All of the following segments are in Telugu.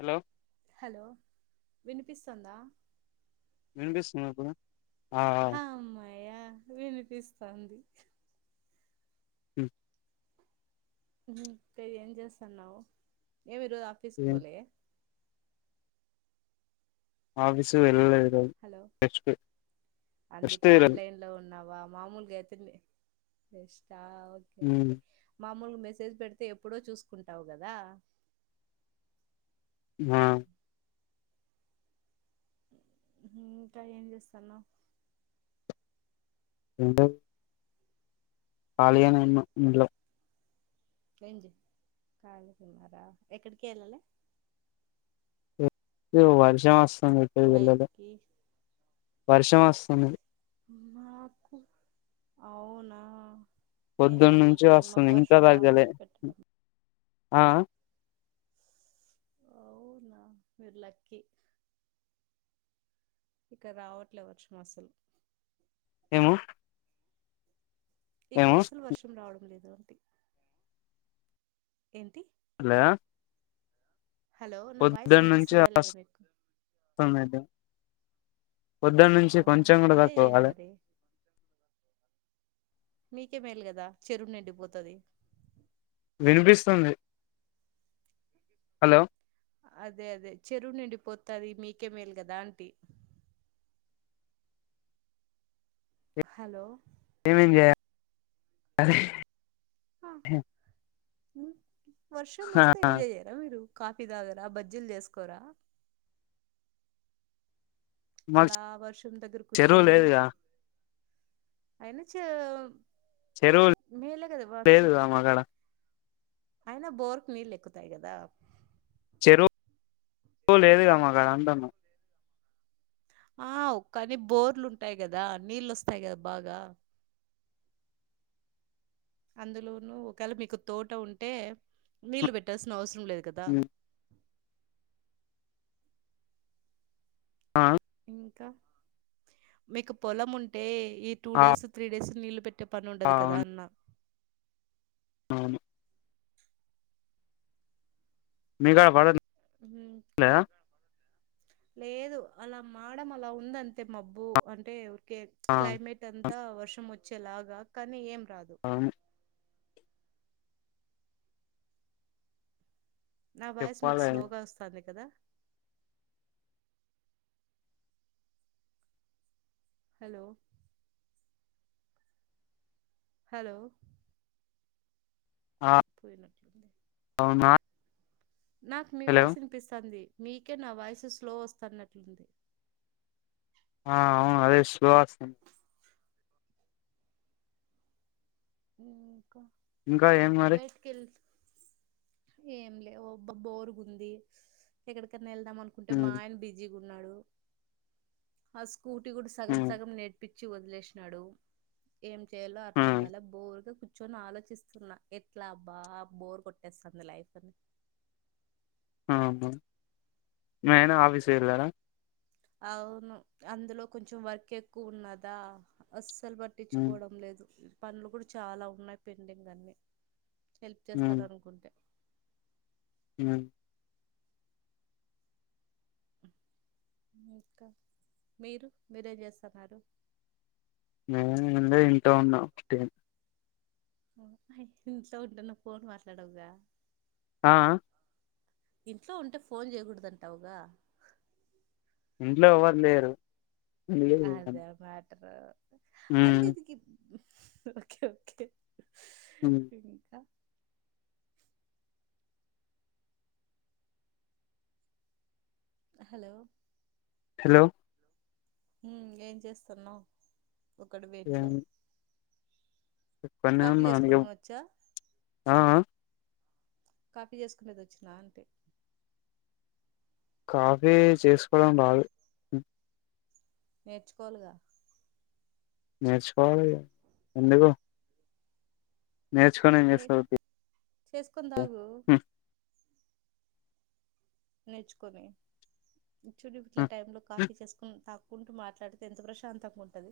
హలో హలో వినిపిస్తుందా వినిపిస్తుందండి హమ్మయ్య వినిపిస్తాంది హ్మ్ ఇంకా ఏం చేస్తాన్నావు ఏమి ఈరోజు ఆఫీస్కి ఏం పోలే ఆఫీస్ కి వెళ్లలేదు ఈరోజు హలో రెస్ట్ రెస్ట్ ఈరోజు ఇంట్లో ఉన్నావా మామూలుగా అయితే రెస్టా ఓకే ఉమ్, ఓకే మామూలుగా మెసేజ్ పెడితే ఎప్పుడో చూసుకుంటావు కదా ఆ ఇంకా ఏం చేస్తన్నావ్ ఎంటది ఖాళీగానే ఉన్న ఇంట్లో ఏంది ఖాళీగా ఉన్నారా ఎక్కడికి వెళ్ళలే ఏ, వర్షం వస్తంది ఎక్కడికి వెల్లలే బయటికి వర్షం వస్తంది మాకు అవునా మేలే పొద్దున్న నుంచి మీకే మాకు వస్తుంది ఇంకా వర్షం తగ్గలే రావడంలే పెట్టడం ఆ అవునా మీరు లక్కీ ఇక్కడ రావట్లే వర్షం అసలు ఏమో ఇక్కడ ఏమో అస్సలు వర్షం రావడం లేదు అంటి హాలో హలో నా వాయిస్ వినిపిస్తుందా లేదా మీకు దండి పొద్దున్న నుంచి అవునా కొంచెం కూడా ఎంజాయ్ తక్కువ చేయండి కాలే మరి మీకే మేల్ కదా చెరువు నిండిపోతది వినిపిస్తుంది హలో అదే అదే చెరువు నిండిపొతది మీకే మేల్ కదా అంటీ హలో ఏమేమి చేయాలి అరే వర్షం ఆ, వస్తే ఎంజాయ్ చేయాలి మీరు కాఫీ తాగరా బజ్జీలు చేసుకోరా మాకు అలా వర్షం దగ్గర చెరువు కూర్చోని లేదుగా అయినా చెరువు మేలే కదా వర్షం లేదుగా మాకాడ అయినా బోర్కు నీళ్ళు ఎక్కుతాయి కదా చెరువు లేదుగా మాకాడ అంట్టన్నా ఆ ఒక్కని బోర్లు ఉంటాయి కదా నీళ్ళు వస్తాయి కదా బాగా అందులోనూ ఒకేళ మీకు తోట ఉంటే నీళ్ళు పెట్టాల్సిన అవసరం లేదు కదా హ్మ్ ఆ ఇంకా మీకు పొలం ఉంటే ఈ టూ ఆ డేస్ త్రీ డేస్ నీళ్లు పెట్టే పని ఉండదు కదా అవును అన్నా అవును మీగాడ పడన్ హ్మ్ ఇంకా లేదు అలా మాడం అలా ఉందంతే మబ్బు అంటే ఊరికే ఆ క్లైమేట్ అం తా వర్షం వచ్చేలాగా కానీ ఏం రాదు అవును నా వాయిస్ నీకు చెప్పాలే స్లోగా వస్తుంది కదా హలో హలో ఆ పోయినట్లు ఉంది అవునా నాకు మీ హలో వాయిసు వినిపిస్తుంది మీకే నా వాయిసు స్లో వస్తున్నట్లుంది ఆ అవును అదే స్లో వస్తుంది ఇంకా ఇంకా ఏం మరి కిల్ ఏం లే బ బోరుగుంది ఎక్కడికనా వెళ్దా మన్ కుంటే ఉమ్ మా ఆయన బిజీగా ఉన్నాడు ఆ స్కూటీ కూడా సగం ఉమ్ సగం నెట్ పిచ్చి వదిలేసినాడు ఏం చేయాలో అర్థం ఉమ్ గల ఉరిగా కూర్చొని ఆలోచిస్తున్నా ఎట్లా బా బోర్ కొట్టేస్తుంది లైఫ్ అని అవున ఏనా ఆఫీస్ పోయిరు కదా అవును అందులో కొంచెం వర్క్ ఎక్కువ ఉన్నదా అస్సలు బట్ ఉమ్ పట్టించుకోవడం లేదు పనులు కూడా చాలా ఉన్నాయి పెండింగ్ అన్ని హెల్ప్ చేస్తాడు అనుకుంటే ఊ ఇంకా మీరు మీరేం చేస్తున్నారు మేము అండీ ఇంట్లో ఉన్న టీ ఇంట్లో ఉంటున్న ఫోన్ మాట్లాడవుగా ఆ ఆ ఇంట్లో ఉంటే ఫోన్ చేయకూడదంటావుగా ఇంట్లో ఎవరు లేరు అందుకే చేయను. అదే మాటరు అంట ఉమ్ ఇదికి ఓకే ఓకే ఉమ్ ఇంకా హలో హలో ఊ ఏం చేస్తున్నావు ఒకడివే ఇంట్లో ఒక్కన్నే కాఫీ ఉన్నా అందుకే చేసుకొడం వచ్చా ఆ ఆ కాఫీ చేసుకునేది వచ్చినా అంటి కాఫీ చేసుకోవడం రాదు నేర్చుకోవాలిగా నేర్చుకోవాలి ఎందుకు నేర్చుకొని ఏం చేస్తావు తియ్ చేసుకుని దాగు నేర్చుకొని చుడి ఇపట్ల టైం లో కాఫీ చేసుకుని తాగు కుంటూ మాట్లాడితే ఎంత ప్రశాంతంగా ఉంటది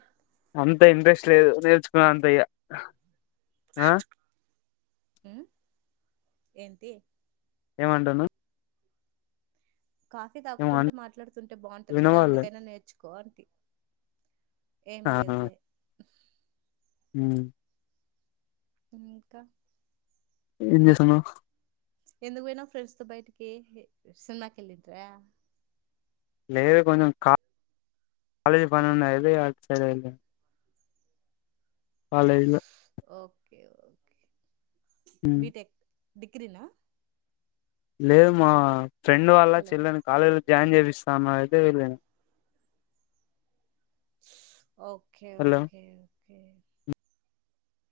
అంత ఇంట్రెస్ట్ లేదు నేర్చుకునేంత ఇగ ఆ ఊ ఏంటి ఏమంటునవ్ కాఫీ ఏమో అన్ తాక్కుంటూ మాట్లాడుతుంటే బాగుంటది కదా వినవాళ్ళే అందుకైనా నేర్చుకో అంటి ఏం లేదు లే హ ఇంక ఎం చేస్తన్నవ్ ఎందుకు పొయినవ్ ఫ్రెండ్స్ తొ బయటికి సినిమాకేళ్ళింట్రా లేదుకొంచెం కాలేజ్ పనున్నా అదే ఆట్ సైడ్ కాలేజీ లో ఓకే ఓకే ఉమ్ బిటెక్ డిగ్రీన లేదు మా ఫ్రెండ్ వాల్ల హలో చెల్లెను కాలేజీలో జాయిన్ చేపిస్తాను అయితే వెళ్ళాను ఒకే హలో ఒకే ఒకే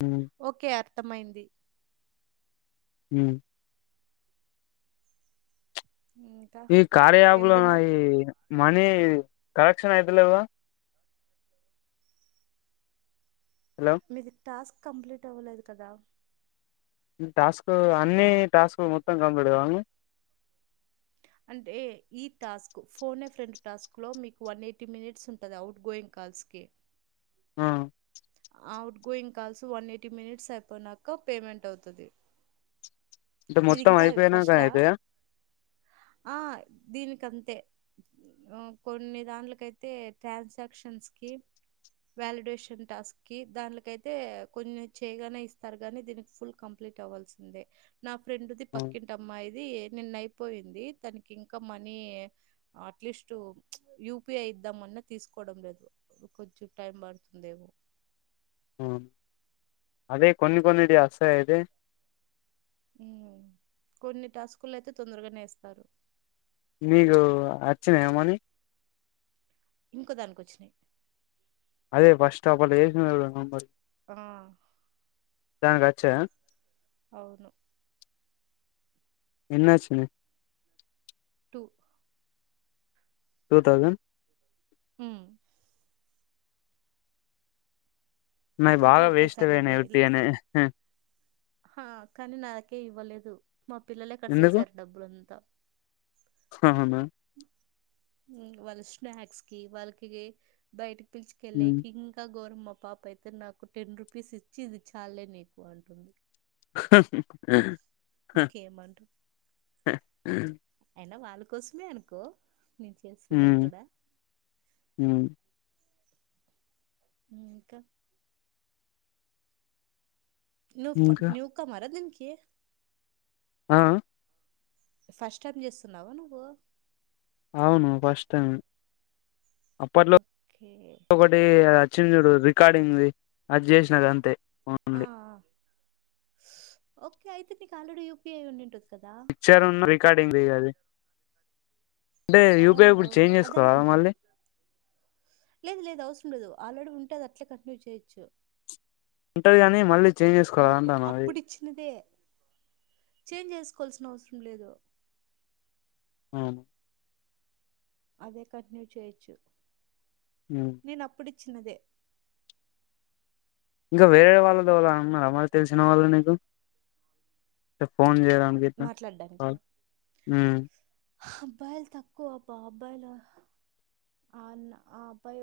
ఉ ఓకే అర్థమైంది ఉ ఉ ఈ కార్యాయాప్లో నా ఈ మనీ కలెక్షన్ అయితలేదా హలో మీది టాస్క్ కంప్లీట్ అవ్వలేదు కదా టాస్క్ అన్ని టాస్క్ లు మొత్తం కంప్లీట్ కావలన అంటే ఈ టాస్క్ ఫోనే ఫ్రెండ్ టాస్క్లో మీకు వన్ ఎయిటీ మినిట్స్ ఉంటుంది అవుట్ గోయింగ్ కాల్స్కి అ outgoing calls one eighty minutes అయిపోనాక పేమెంట్ అవుతది అంటే మీది మొత్తం ఇంకా అయిపోయినాక ఫస్ట్ అ అయితయా ఆ దీనికంతే కొన్ని దాంట్లకైతే ట్రాన్సాక్షన్స్కి వ్యాలిడేషన్ టాస్క్ కి దాన్లకైతే కొన్ని చేయగానే ఇస్తారు గానీ దీనికి ఫుల్ కంప్లీట్ అవ్వాల్సిందే నా ఫ్రెండ్ ది పక్కి అమ్మాయి ది నిన్న ఐపోయింది తనకి ఇంకా మనీ అక్లీస్ట్ యూపిఐ ఇద్దామన్నా తీసుకోవడం లేదు కొంచెం టైం పడుతుందేమో అదే కొన్ని కొన్నిటి అస్తయ్ ఐతే కొన్ని టాస్కుల్లో అయితే తొందరగానే ఎస్తారు మీకు [unintelligible] మరి ఇంకో దానికి కోచ్చినాయి అదే పస్టాప్ అట్లా చేసిన నంబర్ ఆ దానికొచ్చాయ అవును ఎన్నొ [unintelligible] [unintelligible] టూ థౌజన్ ఉ అంతా [unintelligible] వేస్ట్ ఒకేసారే బొయినయ్ వేయలే వొట్టిగానే హా కానీ నాకే ఇవ్వలేదు మా పిల్లలే కడ్సేసరు డబ్బులంత ఆహా వాళ్ళ స్నాక్స్ కి వాళ్కి బయట ఉమ్ పిల్చెకేళ్ళేకి ఇంకా గోరమ్ మాపాప అయితే నాకు టెన్ రూపీస్ ఇచ్చి ఇది చాల్లేనీకు అంటుంది ఇంకేమంటారు అయినా వాళ్ళ కోసమే అనుకో నేను చేస్తున్నది గూడ ఉ ఇంకా నూక్ ఇంకా న్యూకమర దీన్కి ఆ ఫస్ట్ టైం జేస్తున్నావా నువ్వు అవును ఫస్ట్ టైమె అప్పట్లో ఓకే టే అచ్చించూడు రికార్డింగ్ ది అదిజేసిన అంతే ఆ ఆ. అవునండి ఓకే అయితే నీకు ఆల్రెడీ యూపిఐ ఉండి ఉంటది కదా ఇచ్చారు ఉన్న రికార్డింగ్ ది అది అంటే యూపీఐ ఇప్పుడు అవునవును చేంజ్ ఆ, చేసుకోవాలా దానికి మళ్ళీ లేదు లేదు అవసరం ఉండదు ఆల్రెడీ ఉంటే అది అట్లా కంటిన్యూ చేయచ్చు ఉంటది కానీ మళ్ళీ చేంజ్ చేసుకోవాల అంటాను అది యుపిఐ చేంజ్ చేసుకోవాల్సిన అవసరం లేదు అవును అదే కంటిన్యూ చేయిచు హ్మ్ నేను అప్పుడు ఇచ్చినదే ఇంకా వేరే వాళ్ళదిలా ఉన్నారా మరి తెలిసిన వాళ్ళు నీకు ఫోన్ చేయడానికి ఇట్లా మాట్లాడడానికి కాల్ ఉమ్ అబ్బాయిలు తక్కువబ్బ అబ్బాయిలు అవును ఆ అబ్బాయి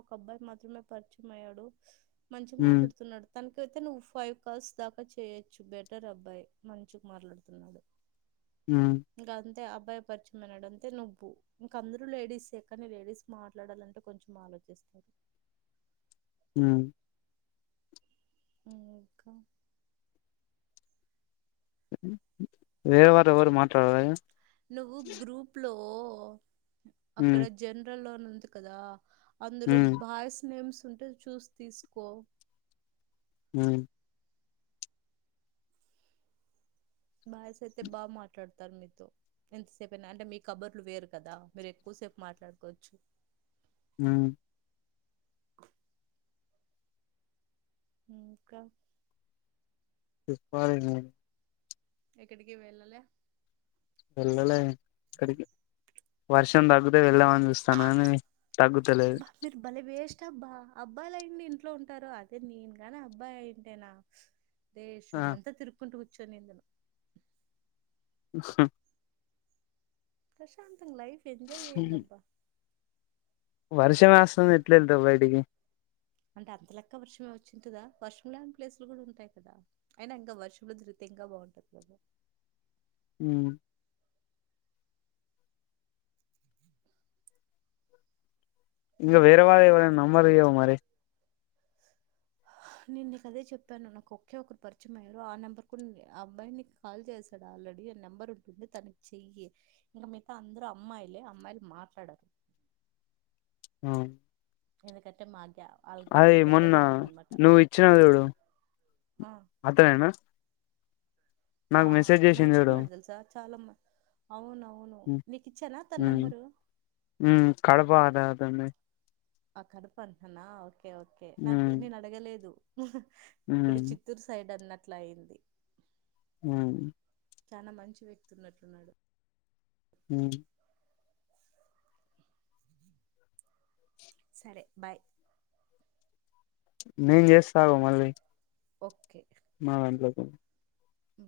ఒక అబ్బాయి మాత్రమే పరిచయం అయ్యాడు మంచిగా ఉమ్ మాట్లాడుతున్నాడు తనకైతే నువ్వు ఫైవ్ కాల్స్ దాకా చేయొచ్చు బెటర్ అబ్బాయి మంచిగ మాట్లాడుతున్నాడు హ్మ్ ఇంక అంతే ఆ అబ్బాయి పరిచయయంమైనడంతే నువ్వు ఇంక అందరూ లేడీసే కానీ లేడీస్ మాట్లాడాలంటే కొంచెం ఆలోచిస్తారు హ్మ్ ఇంకా వేరే వారు ఎవరు మాట్లాడరా నువ్వు గ్రూప్ లో ఉమ్ అక్కడ జనరల్ లో అని ఉంది కదా అందులో ఉమ్ బాయస్ నేమ్స్ ఉంటే చూసి తీసుకో హ్మ్ బాయ్స్ అయితే బా మాట్లాడుతారు నీతో ఎంతసేపయినా అంటే మీ కబుర్లు వేరు కదా మీరు ఎక్కువసేపు మాట్లాడుకోవచ్చు హ్మ్ ఇంకా చెప్పాలి నువ్వు ఎక్కడికి వెళ్ళలా వెళ్ళలే ఎక్కడికి వర్షం తగ్గితే వెళ్ళ్దామని చూస్తు బా మీరు బలే వేస్ట్ అబ్బా అబ్బాయిలు అయి ఉండి ఇంట్లో ఉంటారు అదే నేను కానీ అబ్బాయి అయింటేనా ఆ దేశం అంతా తిరుక్కుంటూ కూర్చోనిందును ఉహు ప్రశాంతం గా లైఫ్ ఎంజాయ్ చేయండబ్బా వర్షం ఏస్తుంది ఎట్లేలతం బయటికి అంటే అంత లెక్క వర్షమే వచ్చింటదా వర్షం రాని ప్లేసులు కూడా ఉంటాయి కదా అయినా ఇంకా వర్షంలో తిరిగితే ఇంకా బాగుంటది కదా ఉ ఇం ఉమ్, వేరే ఇంకా వాల్ల ఎవ నమ్మరిగా మరి ఆ నేను నీకు అదే చెప్పాను నాకు ఒకే ఒక్కరు పరిచయం అయ్యారు ఆ నెంబర్ కూడా ఆ అబ్బాయి నీకు కాల్ చేశాడు ఆల్రెడీ ఆ నెంబర్ ఉంటుంది తనకి చెయ్యి ఇంకా మిగతా అందరు అమ్మాయిలే అమ్మాయిలు మాట్లాడరు ఆ ఎందుకంటే మాగ అది మొన్న నువ్వు ఇచ్చిన చూడు ఆ అతడేనా ఆ చేసింది చూడు మంచుకున్నాడు తెలుసా చాలా అవునవును నీకు ఇచ్చానా తన నెంబరు ఉ కడప అదా అతన్నే ఆ కడుపు అంటనా ఓకే ఓకే నాక ఉమ్ నేను అడగలేదు ఉమ్ ఇక్కడ చిత్తూరు సైడ్ అన్నట్లయింది ఉహ్మ్ చానా మంచి వ్యక్తి ఉన్నట్లున్నాడు ఉ సరే బాయ్ నే చేస్తావు మళ్ళీ ఓకే మా అంట్లో ఉ